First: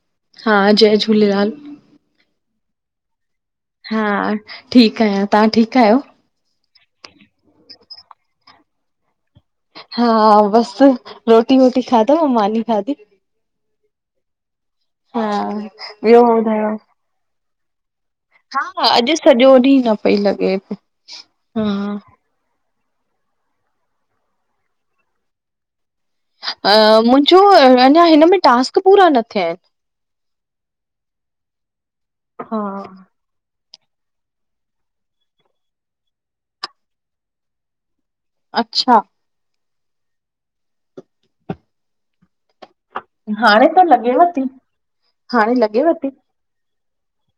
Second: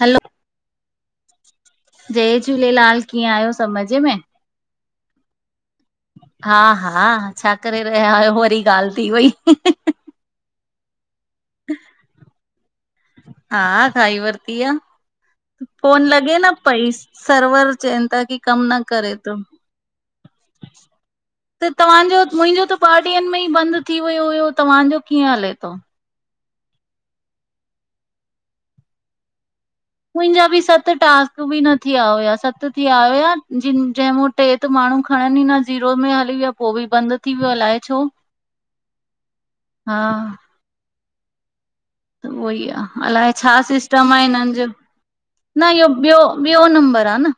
हल हा जय झूलेलाल जय झूलेलाल, कीअं आहियो सब मजे हा में? ठीकु आहियां, तव्हां ठीकु आहियो? हा हा छा करे रहिया आहियो, वरी ॻाल्हि थी वई। हा बसि, रोटी- वोटी खाधव। मानी खाधी हा खाई वरती आह। हा फोन ॿियो लॻे न ॿुधायो पई, सर्वर चवनिता कि हा कम न करे अॼु थो, सॼो ॾींहुं न पई लॻे हा त तव्हांजो मुंहिंजो त ॿ ॾीहनि में ई बंदि थी वियो हुयो, तव्हांजो कीअं हले थो? अ मुंहिंजो अञा हिन में टास्क पूरा न थिया आहिनि। मुंहिंजा बि सत टास्क बि न थीया हुया, हा सत थी आया हुया। जंहिंमो टे त माण्हू खणनि ई न, जीरो में हली विया पोइ बि बंदि थी वियो अलाए छो? अच्छा। हा उहो ई आह। अलाए छा हाणे त सिस्टम लॻेव आहे थी हिननि जो? हाणे न इहो लॻेव थी ॿियो ॿियो नंबर आह न।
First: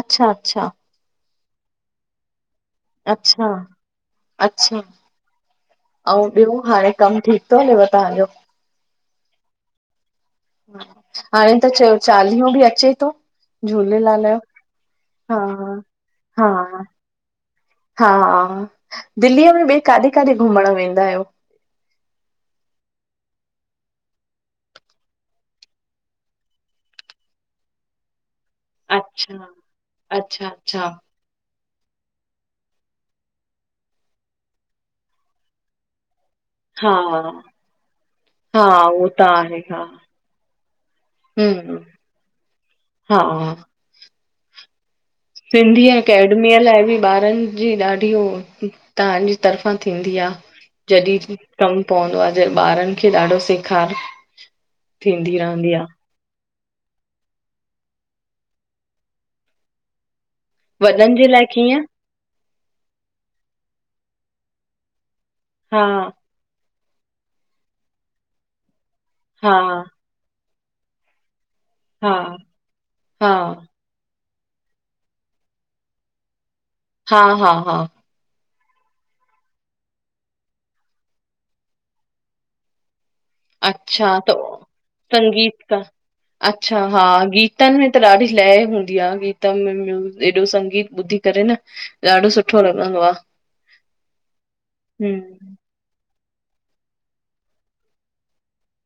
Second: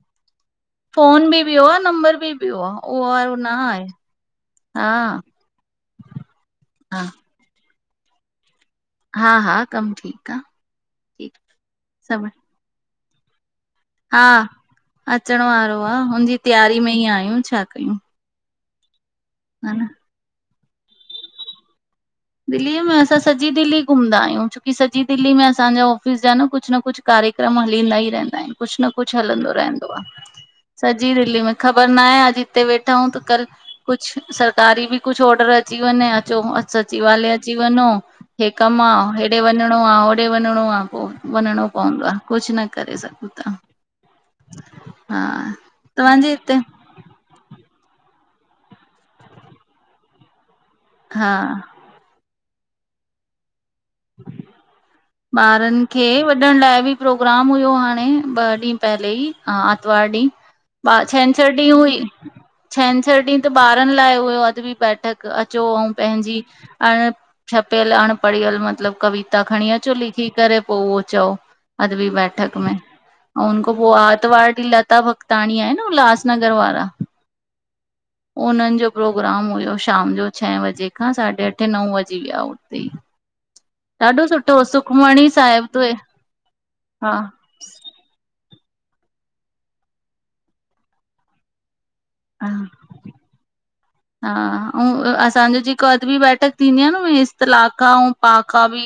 अच्छा- अच्छा फोन में बि ॿियो। नंबर बि ॿियो आह। अच्छा- अच्छा अऊं ॿियो हाणे हा कमु ठीकु तो हलेव पांच वटि हा हा कमु ठीक हाणे त चयो चालीहो बि अचे थो। हा झूलेलाल जो। हा अचण वारो आ, हुनजी तैयारी -हा, में ई आहियूं छा कयूं, हा दिल्लीअ में हा ॿे न काॾे - काॾे घुमणु वेंदा आहियो? दिल्लीअ में असां सॼी दिल्ली घुमदा आहियूं छो कि सॼी दिल्ली में असांजा ऑफिस जा न कुझु न कुझु कार्यक्रम हलींदा ई रहंदा आहिनि कुझु न कुझु अच्छा, हलंदो रहंदो आ, अच्छा, अच्छा, सॼी दिल्ली में ख़बर नाहे अॼु हिते वेठा हूं त कल कुझु सरकारी बि कुझु ऑडर अची वञे अचो हा, सचिवालय अची वञो हे हा कमु आ उहो त हेॾे आहे हा। वञणो आ होॾे वञणो आ पो वञणो हम्म पवंदो आ कुझु न करे सघ हा, उतां सिंधी अकेडमीअ लाइ बि ॿारन जी ॾाढी उ तहांजी तरफ़ा थींदी आ जॾहिं हा भी कम पवंदो आ जे ॿारनि खे ॾाढो सेखार थींदी रहंदी आ। ॿारनि खे व वॾन लाइ बि प्रोग्राम हुयो हाणे ॿ ॾींहं पहले ई आर्तवार ॾींह वॾनि जे लाइ छंछरु ॾींहुं कीअं? हुई छंछरु ॾींहं त ॿारनि लाइ हुयो अॼ बि बैठक अचो हा, अऊ पंहिंजी - - अण छपियल अणपढ़ियल मतलबु कविता हा, खणी अचो लिखी करे पो उहा चओ। अॼु भी हा, बैठक में, अऊ हा। उनको - - उहो आरतवार ॾीह लता भकताणी आहे न उल्हासनगर वारा हा हा हा उन्हनि जो प्रोग्राम हुयो शाम जो छह बजे खां साढे अठे नव बजे विया हुते ई। अच्छा ॾाढो त सुठो सुखमणी संगीत साहिब का, ते अच्छा हा गीत - गीतनि में त ॾाढी लय हूंदी आहे। गीत में [unintelligible] एॾो संगीत ॿुधी करे न ॾाढो हा सुठो लॻंदो आ। हा ऊ ऐ [unintelligible] तव्हां हम्म, जो जेको अॼ बी बैठक थींदी आहे न, इसतलाका ऐं पहाका बि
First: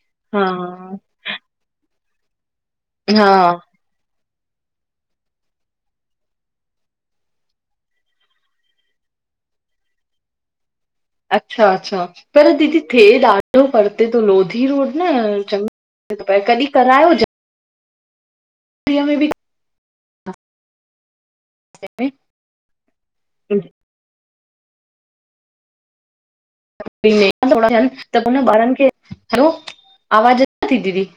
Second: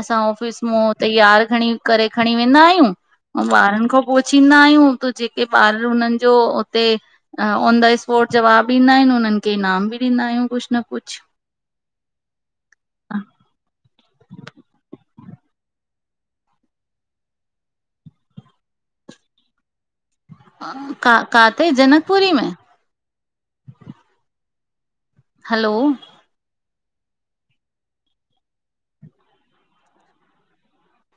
असां हा, ऑफ़िस मा तेयार खणी करे खणी वेंदा आहियूं अऊ हा, ॿारनि खां पुछींदा आहियूं तूं जेके ॿार हुननि जो उते ऑन द स्पॉट जवाब ॾींदा आहिनि उन्हनि खे इनाम बि ॾींदा आहियूं कुझु न कुझु अच्छा अच्छा, पर दीदी थिए ॾाढो परते थो लोधी रोड न परते तो पए, कॾहिं करायो ज दरया में बि [inaudible] काथे जनकपुरी में? हा हलो थोरा थियनि त हुन ॿारनि खे हलो आवाज़ अचे ती दीदी?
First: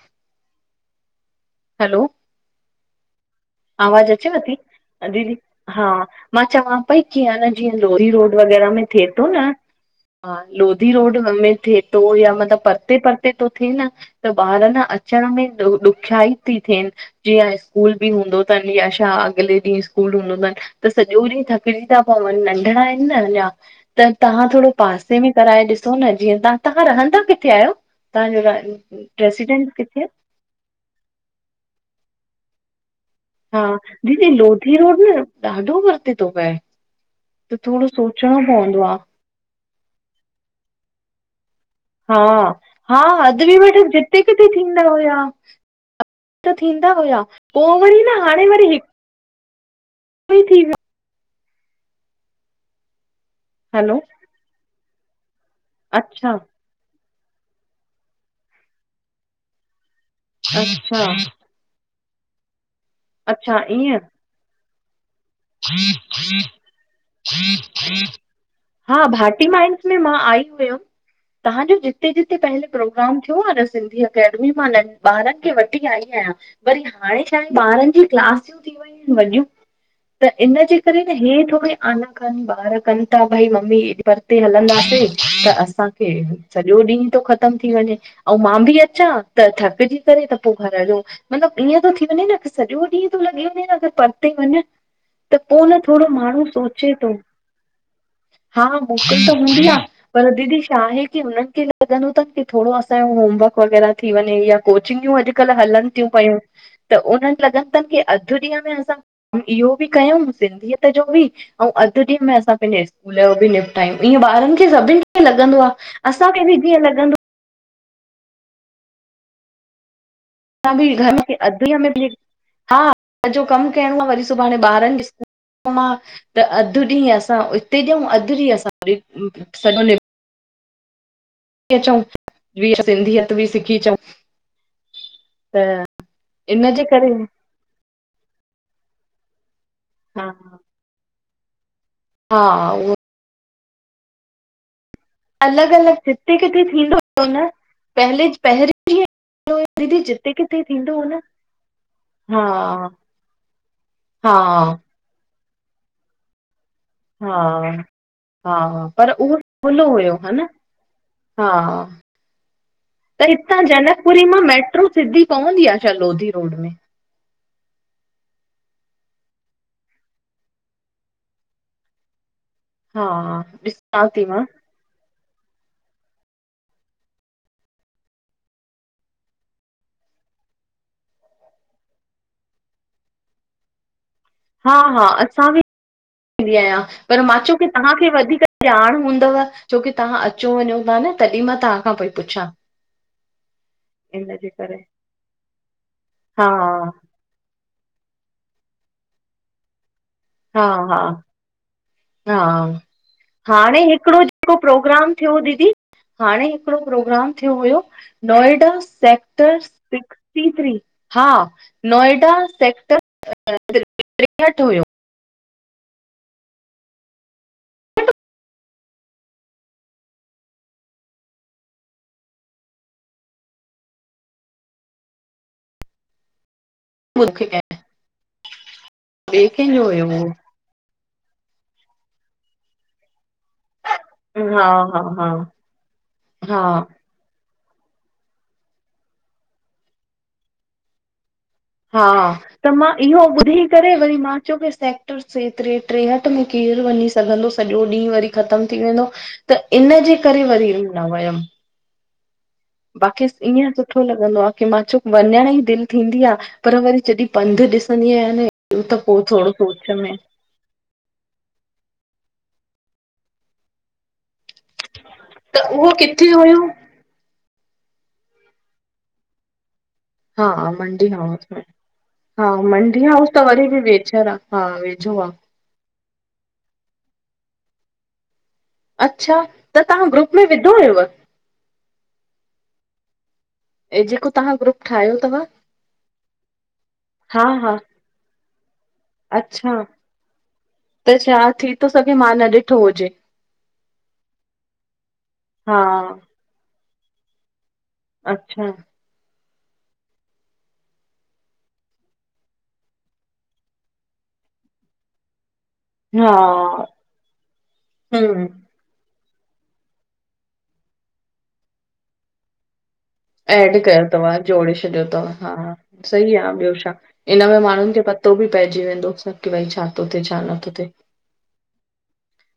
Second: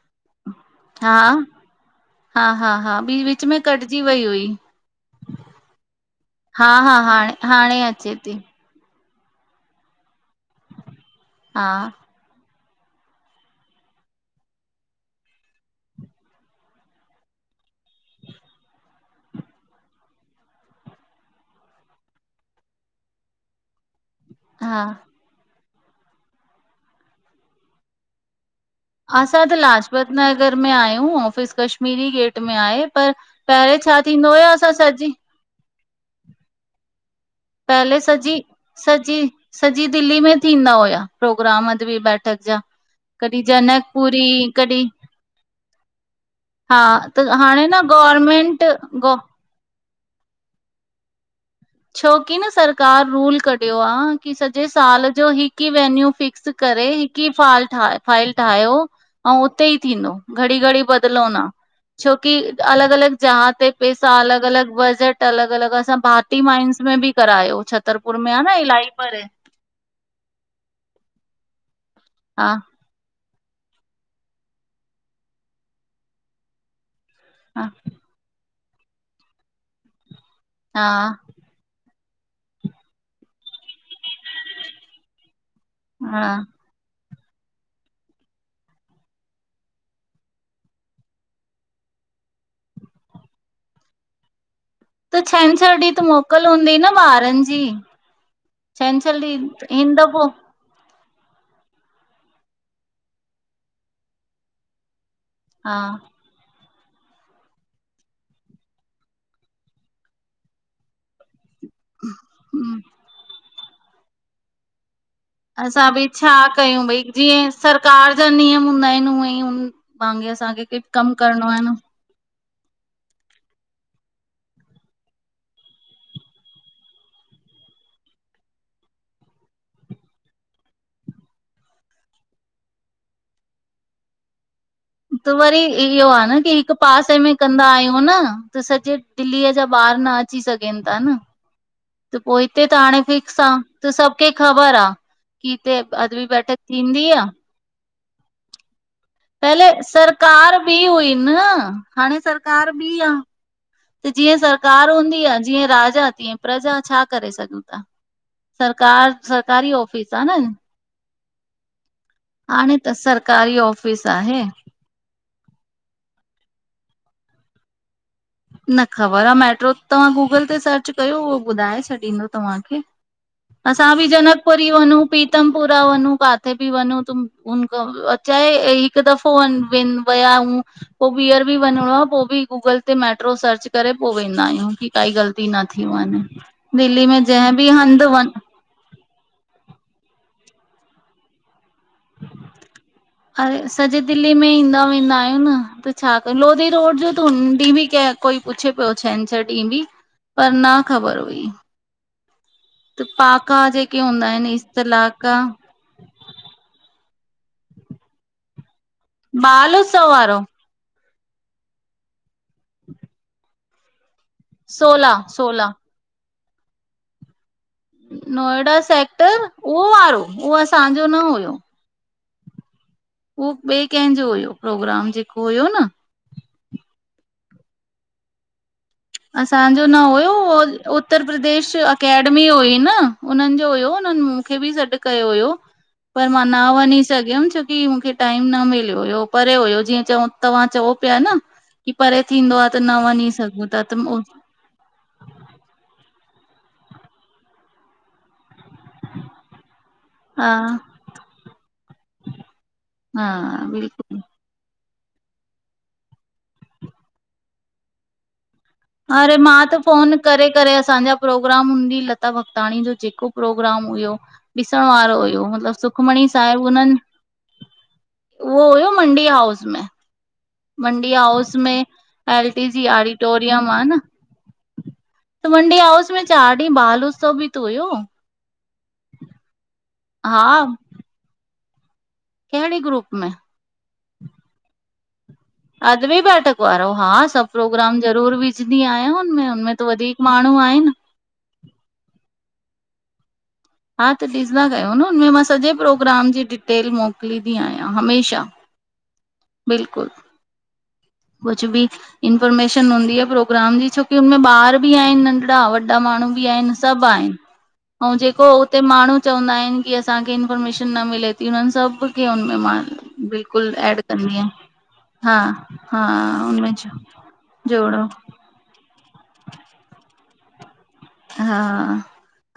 हा हलो हा हा हा बि बि आवाज अचेव ती? दीदी हा, मां हा चवां हा पई कीअं हाणे आहे न जीअं हाणे लोरी अचे थी रोड वग़ैरह में थिए तो न, हा लोधी रोड में हा थिए तो या मतलब परते परते थिए न त ॿार न अचण में ॾुख्याई थी थिएनि। जीअं स्कूल बि हूंदो थनि या छा अॻले ॾींहुं स्कूल हूंदो थनि त सॼो ॾींहुं थकिजी था पवनि नंढिड़ा आहिनि न अञां त तहां थोरो हा पासे में कराए ॾिसो न जीअं तवां तहां रहंदा किथे आहियो? तव्हांजो असां त रेसिडेंट किथे आहे? लाजपत नगर में आहियूं ऑफिस कश्मीरी गेट में आहे पर हा पहिरें छा दीदी थींदो हुयो असां लोधी रोड सॼी न ॾाढो परते थो पए त थोरो पहले सॼी सोचणो पवंदो आ। सॼी सॼी दिल्ली में थींदा हुया। प्रोग्राम अॼु बि हा बैठक जा हा कॾहिं अदबी मठक जिते किथे जनकपुरी कॾहिं [unintelligible] त हा थींदा त हुया हाणे पोइ न वरी गवरमेंट ग फ्री थी विया छोकी न सरकार रूल कढियो आ हलो की सॼे साल जो हिकु ही वेन्यू अच्छा फिक्स करे हिक ही फाइल ठाहियो अउ उते ई थींदो। घड़ी घड़ी अच्छा बदलो न छोकी अलग अलग जहा अच्छा ते ईअं पैसा अलग अलग बजट त अलग अलग असां भाती माइंस में बि करायो, छतरपुर में आहे न इलाही हा परे। भाटी माइंस मां आई हुयमि तव्हांजो जिते जिते हा पहले प्रोग्राम थियो आ न सिंधी एकेडमी मा ॿारनि खे वठी आई आहियां वरी हाणे छा आहिनि हा ॿारनि जी क्लासियूं थी वियूं आहिनि वॾियूं त इन जे हा करे न हे थोरे आना कनि ॿार कनि था भाई मम्मी ऐॾी परते हलंदासे त असांखे हा स ॿियो ॾींहु तो ख़त्म थी वञे अउ मा बि अचां त, थकजी करे त पो घर जो। मतलब ईअं थो थी वञे न सॼो ॾींहुं थो लॻी वञे न अगर परते वञ त पो छंछरु न ॾींहुं त थोरो माण्हू मोकल हूंदी न सोचे तो। ॿारनि जी हा छंछरु मोकिल त हूंदी आ ॾींहुं ईंदो पो पर दीदी छा आहे की हुननि खे लंॻदो तनि की थोरो असांजो होमवर्क वग़ैरह थी वञे या कोचिंगूं अॼु अॼुकल्ह हा हलनि थियूं पयूं त उन्हनि लॻनि अथनि की अधु ॾींहं में असां इहो कयु सिंधीयत जो बि ऐं अधु ॾींहं में असां हम्म पंहिंजे स्कूल जो भी निपटायू इह ॿारनि खे सभिनि खे लॻंदो आ असां बि छा असांखे बि जीअं कयूं भई लॻंदो जीअं सरकार जा नियम हूंदा आहिनि उहेहि उन [unintelligible] असां बि घर खे अधु ईअ में बि हा सॼो कमु थियण खां वरी सुभाणे ॿारनि ॾी त अधु ॾींहुं असां इते ॾऊं अधु ॾींहुं असां वरी सभ निप थी अचु ॿी सिंधियत बि सिखी अचूं। त वरी इहो आ न की हिक इनजे करे पासे में कंदा आहियूं न त सॼे दिल्लीअ जा ॿार न हा अची सघनि था न त पो हा हिते त उहो हाणे फिक्स आ। त सभ के ख़बर आ। की अलॻि हिते अलॻि अदबी जिते बैठक किथे थींदो थींदी आ। न पहले पहिरीं जीअं पहले दीदी जिते सरकार किथे बि थींदो हो हुई न हाणे हा सरकार बि आ। त जीअं हा सरकार हूंदी आ जीअं राजा तीअं प्रजा छा करे हा सघूं था। हा पर सरकार उहो सरकारी खुलो हुयो ऑफिस आ हा न? हा हाणे त सरकारी हितां ऑफिस जनकपुरी मा आहे। मेट्रो सिधी पवंदी आ छा लोधी रोड में? न ख़बर आ मैट्रो, तव्हां गूगल ते सर्च कयो उहो ॿुधाए छॾींदो तव्हांखे। हा असां ॾिसां बि थी मां जनकपुरी पुरी वनू प्रीतम पुरा वनू काथे बि वनू तु उन अचे ऐही हिक दफ़ो व विया आयूं पो ॿीहर बि वञणो आ पो बि गूगल ते मेट्रो सर्च करे पो वेंदा आहियूं हा की हा काई ग़लती असां बि न थी वञे ईंदी आहियां दिल्ली पर में मां जंहिं चयो की बि हंधि तव्हांखे वञ त वधीक ॼाण हूंदव छोकी तव्हां अचो वञो था न तॾहिं मा तव्हांखां पई पुछां। अरे सॼी दिल्ली में इनजे करे ईंदा वेंदा आहियूं न त छा कयूं हा लोधी रोड जो उन ॾीहं ॿि केर कोई पुछे पियो छंछरु ॾींहुं बि पर हा न हा ख़बर हुई। हा पाका हाणे जेके हिकिड़ो हूंदा आहिनि जेको प्रोग्राम इस्तलाका थियो दीदी हाणे हिकिड़ो प्रोग्राम थियो हुयो नोएडा स सेक्टर बाल उत्सव वारो सिस्टी थ्री हा नोएडा सेक्टर टेहठि हुयो सोला सोला। नोएडा सेक्टर उहो वारो उहो असांजो न हुयो। उहो ॿिए कंहिंजो हुयो प्रोग्राम जेको हुयो न। मुखे कें असांजो न हुयो हो उत्तर प्रदेश एकेडमी हुई न उननि जो हुयो। हुनन मूखे हा बि सॾ हा कयो हा हुयो पर मां न हा वञी स सघयमि छोकी मूंखे टाइम न मिलियो हुयो, परे हुयो जीअं चयूं तव्हां चओ पिया न की हा, परे थींदो त आहे मां न इहो वञी ॿुधी सघूं था करे त वरी मा चयो की सेक्टर से टे स में आ त केरु वञी सघंदो सॼो ॾींहुं वरी ख़तम थी वेंदो त इनजे करे हा वरी न वयमि। बाक़ी हा ईअं सुठो बिल्कुलु लॻ लॻंदो आ मां चयो वञण ई दिलि थींदी आ, पर वरी जॾहिं पंधु ॾिसंदी आहियां न त पो अरे थोड़ो मां त सोच फ़ोन में करे करे असांजा प्रोग्राम हून ॾीहु लता भॻताणी जो जेको प्रोग्राम हुयो। ॾिसण वारो हुयो, त मतलबु उहो सुखमणी किथे हुयो? साहिब हुननि उहो हुयो मंडी हाउस में। मंडी हाउस में हा एलटीजी मंडी हाउस त वरी ऑडिटोरियम बि आ न। वेझर आ हा वेझो आ। त मंडी हाउस में चारि ॾींहं बाल उत्सव बि त हुयो। अच्छा, त तव्हां ग्रुप हा में विधो हुयव? कहिड़े ग्रुप में? ऐ जेको तव्हां ग्रुप ठाहियो तव। अदवी बैठक वारो, हा सभु प्रोग्राम ज़रूर बि विझदी आहियां हुनमें, हुनमें अच्छा त वधीक माण्हू आहिनि। त छा थीतो सघे मां न ॾिठो हुजे। हा त ॾिसंदा कयो न, हुनमे मां सॼे हा प्रोग्राम जी डिटेल मोकिलींदी आहियां हमेशा। अच्छा बिल्कुलु, कुछु भी। इंफॉर्मेशन हूंदी आ प्रोग्राम जी, छोकी हुनमें ॿार बि आहिनि नंढरा वॾा वॾा हा माण्हू बि आहिनि सभु आहिनि। अऊं जेको हम्म हुते माण्हू चवंदा आहिनि कि असांखे इंफॉर्मेशन न मिले ती। हुननि सभ खे हुनमें मां बिल्कुलु ऐड तव्हां जोड़े छॾियो तव, हा ह सही आ ॿियो हुनमें छा, इन में माण्हुनि जो जोड़ो प पतो बि पइजी वेंदो सभु कि भई छा तो थे छा न थो थे। हा,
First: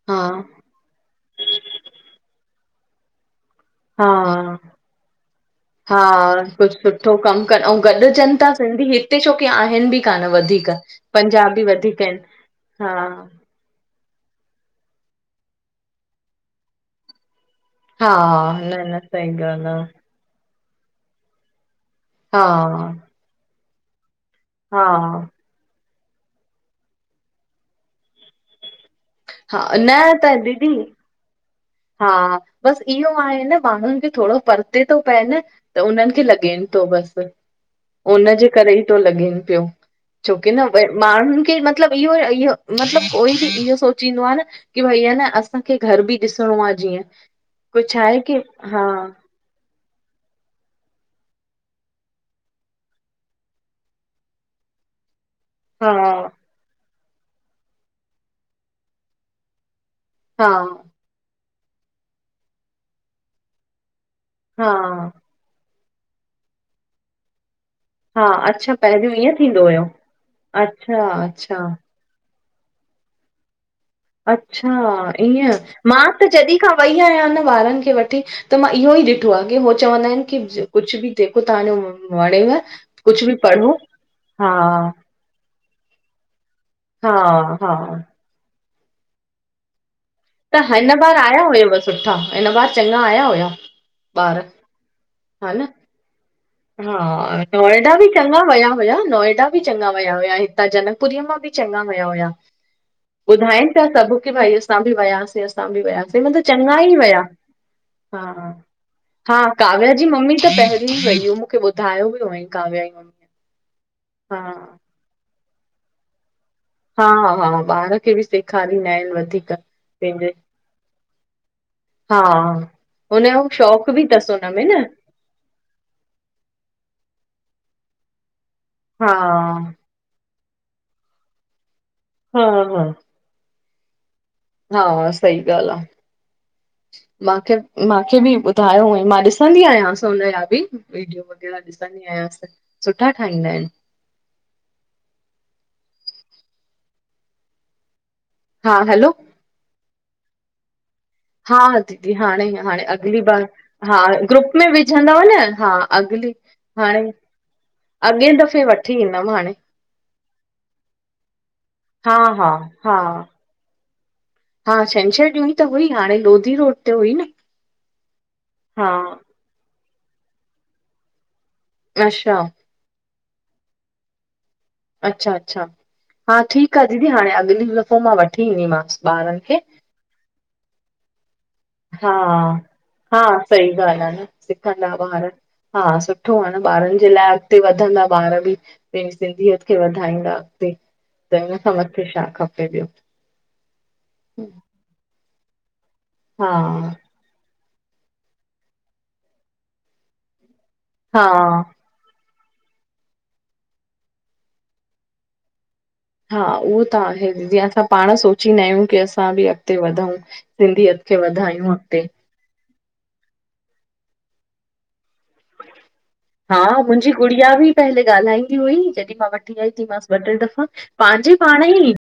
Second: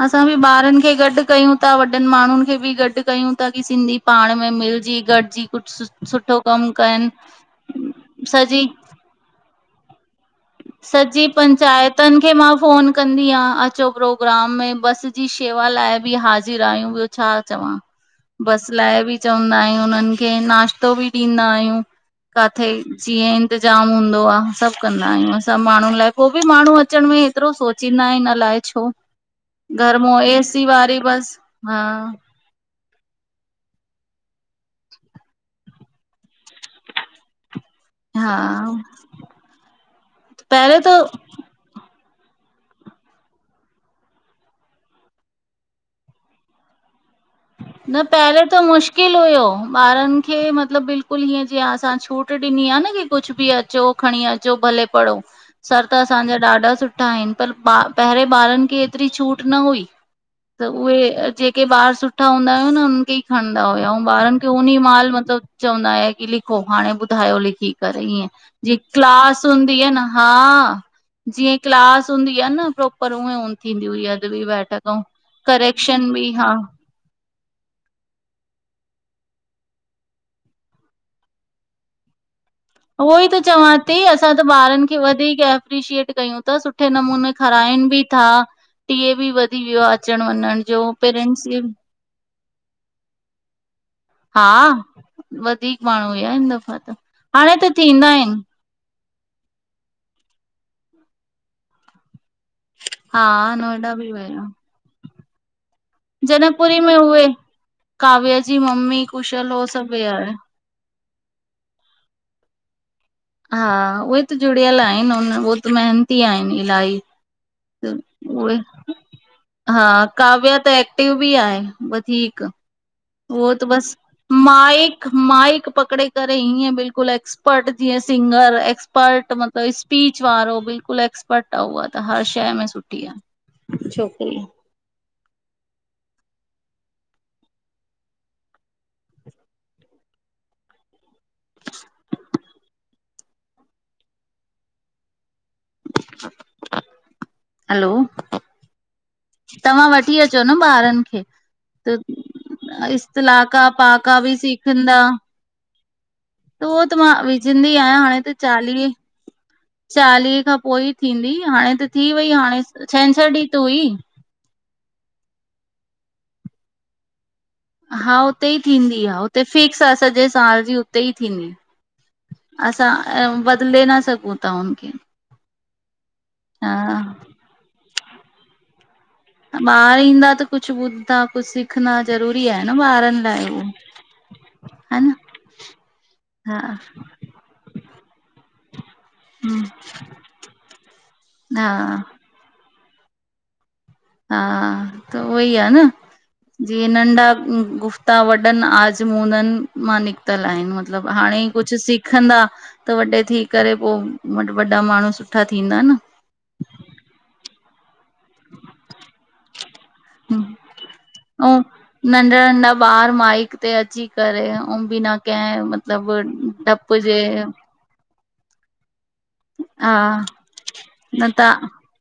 असां बि ॿारनि खे गॾु कयूं था। वॾनि माण्हुनि खे बि गॾु कयूं। तॾी सिंधी पाण में हा, मिलजी गॾजी कुछु सुठो कम कनि। अऊं गॾिजनि ता सॼी सिंधी, हिते छो की आहिनि बि कान्ह वधीक। सॼी पंजाबी वधीक पंचायतनि आहिनि, खे मां फोन हा, कंदी आ, अचो प्रो प्रोग्राम में बस जी शेवा लाइ बि हाज़िर आहियूं, ॿियो छा चवां? हा बस न न लाइ बि सही चवंदा ॻाल्हि आ। आहियूं हुननि खे, नाश्तो बि ॾींदा आहियूं, काथे हा, जीअं इंतज़ाम हूंदो आ सभु कंदा हा, सब माण्हुनि लाइ, पो बि माण्हू अचण में एतिरो सोचींदा इन अलाइ छो? हा न घर मों त एसी दीदी वारी बस। हा, बसि इहो आहे न ॿारनि खे थोड़ो परिते तो पए न। त उन्हनि खे लॻेनि तो बसि बसि हा उनजे करे ई तो लॻेन पियो, छोकि न पहिरें त माण्हुनि खे न मतलब इहो इहो, मतिलब कोई बि इहो सोचींदो आ न कि भई न असां घर बि ॾिसु सुणों आ जीअं। कोई न छा आहे की पहले त हा मुश्किल हुयो। ॿारन खे मतलब बिल्कुल हीअं जीअं असां छूट ॾिनी आ न की कुछ बि अचो खणी अचो भले पढ़ो। सर हा त असांजा ॾाढा सुठा ईन, पर पहरें ॿारन खे एतरी छूट न हुई। हा त उहे, जेके ॿार सुठा हूंदा हुया न हुनन खे ई खणंदा हुया अऊं ॿारन हा कियूनी माल मतलब चवंदा आ की लिखो, हाणे ॿुधायो लिखी। त ईएं हा अच्छा जीअ पहिरियों ईअं क्लास थींदो हूंदी हुयो आ न, हा। अच्छा जीअं अच्छा क्लास हूंदी आ न प्रोपर ऊएं थींदी हुई अॼ बि अच्छा बैठकूं, ईअं मां करैक्शन त बि हा। जॾहिं खां वई आयां न ॿारन खे वठी। त मां इहो ई ॾिठो आह की हो चवंदा ईन की कुछ बि जेको तव्हांजो वणेव उहो कुझु ई बि त चवां पढ़ो ती, असां त हा ॿारन खे वधीक एप्रिशिएट कयूं त सुठ सुठे हा नमूने हा खाराइन बि था टीए बि वधी वियो आ। अचण त वञण जो, हिन बार आया पेरेंट्स बि हुयव सुठा हिन बार चङा आया हुया? ॿार हा, हा न वधीक माण्हू हुया हिन दफ़ो हा नोएडा बि चङा विया हुया नोएडा बि चङा विया हुया, हितां जनकपुरीअ मां बि चङा विया हुया। हा ॿुधाइन पिया नोएडा सभ बि की विया भई असां बि वयासे असां बि वयासे मतलब जनकपुरी चङा में ई विया। उहे हा काव्या हा, जी मम्मी हा कुशल हो काव्या सभु जी विया मम्मी हुया त पहि जी वयूं मूंखे ॿुधायो बि न हुयईं कव्या जी मम्मीअ। हा उहे त जुड़ियल आहिन उ उ त महनती आहिन इलाही। हा हा हा। उहे हा पंहिंजे काव्या त एक्टिव बि आहे हा वधीक हुनजो उह त बस शौक़ बि अथसि हुन में न मां - माइक पकड़े करे हीअं बिल्कुल एक्सपर्ट जीअं सिंगर हा एक्सपर्ट मतिलब स्पीच वारो बिल्कुल एक्सपर्ट आहे उहा त हर हा शइ में हा सुठी आह छोकरी हा सही ॻालह आह। मांखे मांखे बि ॿुधायो हुंई मां ॾिसंदी आयांस हुनजा बि वीडियो हिड़ा ॾिसंदी आयांस सुठा ठाहींदा ईन। हलो। हा हलो। तव्हां वठी अचो न ॿारन खे। हा त दीदी हाणे हाणे अगली बार इस्तलाका हा पाका बि ग्रुप में सिखंदा विझंदव न हा। अगली उहो त हाणे मां विझंदी आयां हाणे अॻे त दफ़े चालीह वठी ईंदमि हाणे चालीह खां पो ई थींदी हाणे त थी हा वई हा हाणे हा छंछरु ॾींह त हुई हा छंछरु ॾीं ई त हुई हाणे लोधी रोड ते हुई न। हा हुते ई हा थींदी आह हुते फिक्स आह सॼे साल जी उते ई थींदी। अच्छा। असां बदले न सघूं ता अच्छा अच्छा हा ठीक आह दीदी हाणे अॻली दफ़ो मां वठी ईंदीमांस। ॿार ईंदा त कुझ ॿुधंदा कुझु सिख हा हा सई ॻाल आह न सिखंदा हा न बार हा सुठो आह हा न ॿारन जे लाइ अॻते वधंदा ॿार बि। पेंजी सिंधियत खे वधाईंदा अॻते त हिन हा खां मथे छा खपे ॿियो? हा, त उओई आ न, हा जींअ नंढा गुफ़् तां वॾन, आजमूनन मां निकतल आएन, मतलब हा हाणेई कुछ सिख सिखंदा, त वॾे थी करे पो, वॾा माणू सुठा थींदा न। हा उहो त आहे, जीअं असां पाण सो सोचिंदा आयूं कि असां बि अॻते वधाऊं सिंधीअत खे ऐं वधायूं अॻते नंढा नंढा ॿार माइक ते अची करे, अऊं बिना कहे मतलब हा मुंजी गुड़िया बि पहले ॻालाईंदी हुई, जॾीं खां वॾ् [unintelligible] हा मांस ॿ टे दफ़ा न पांजी त पाण ई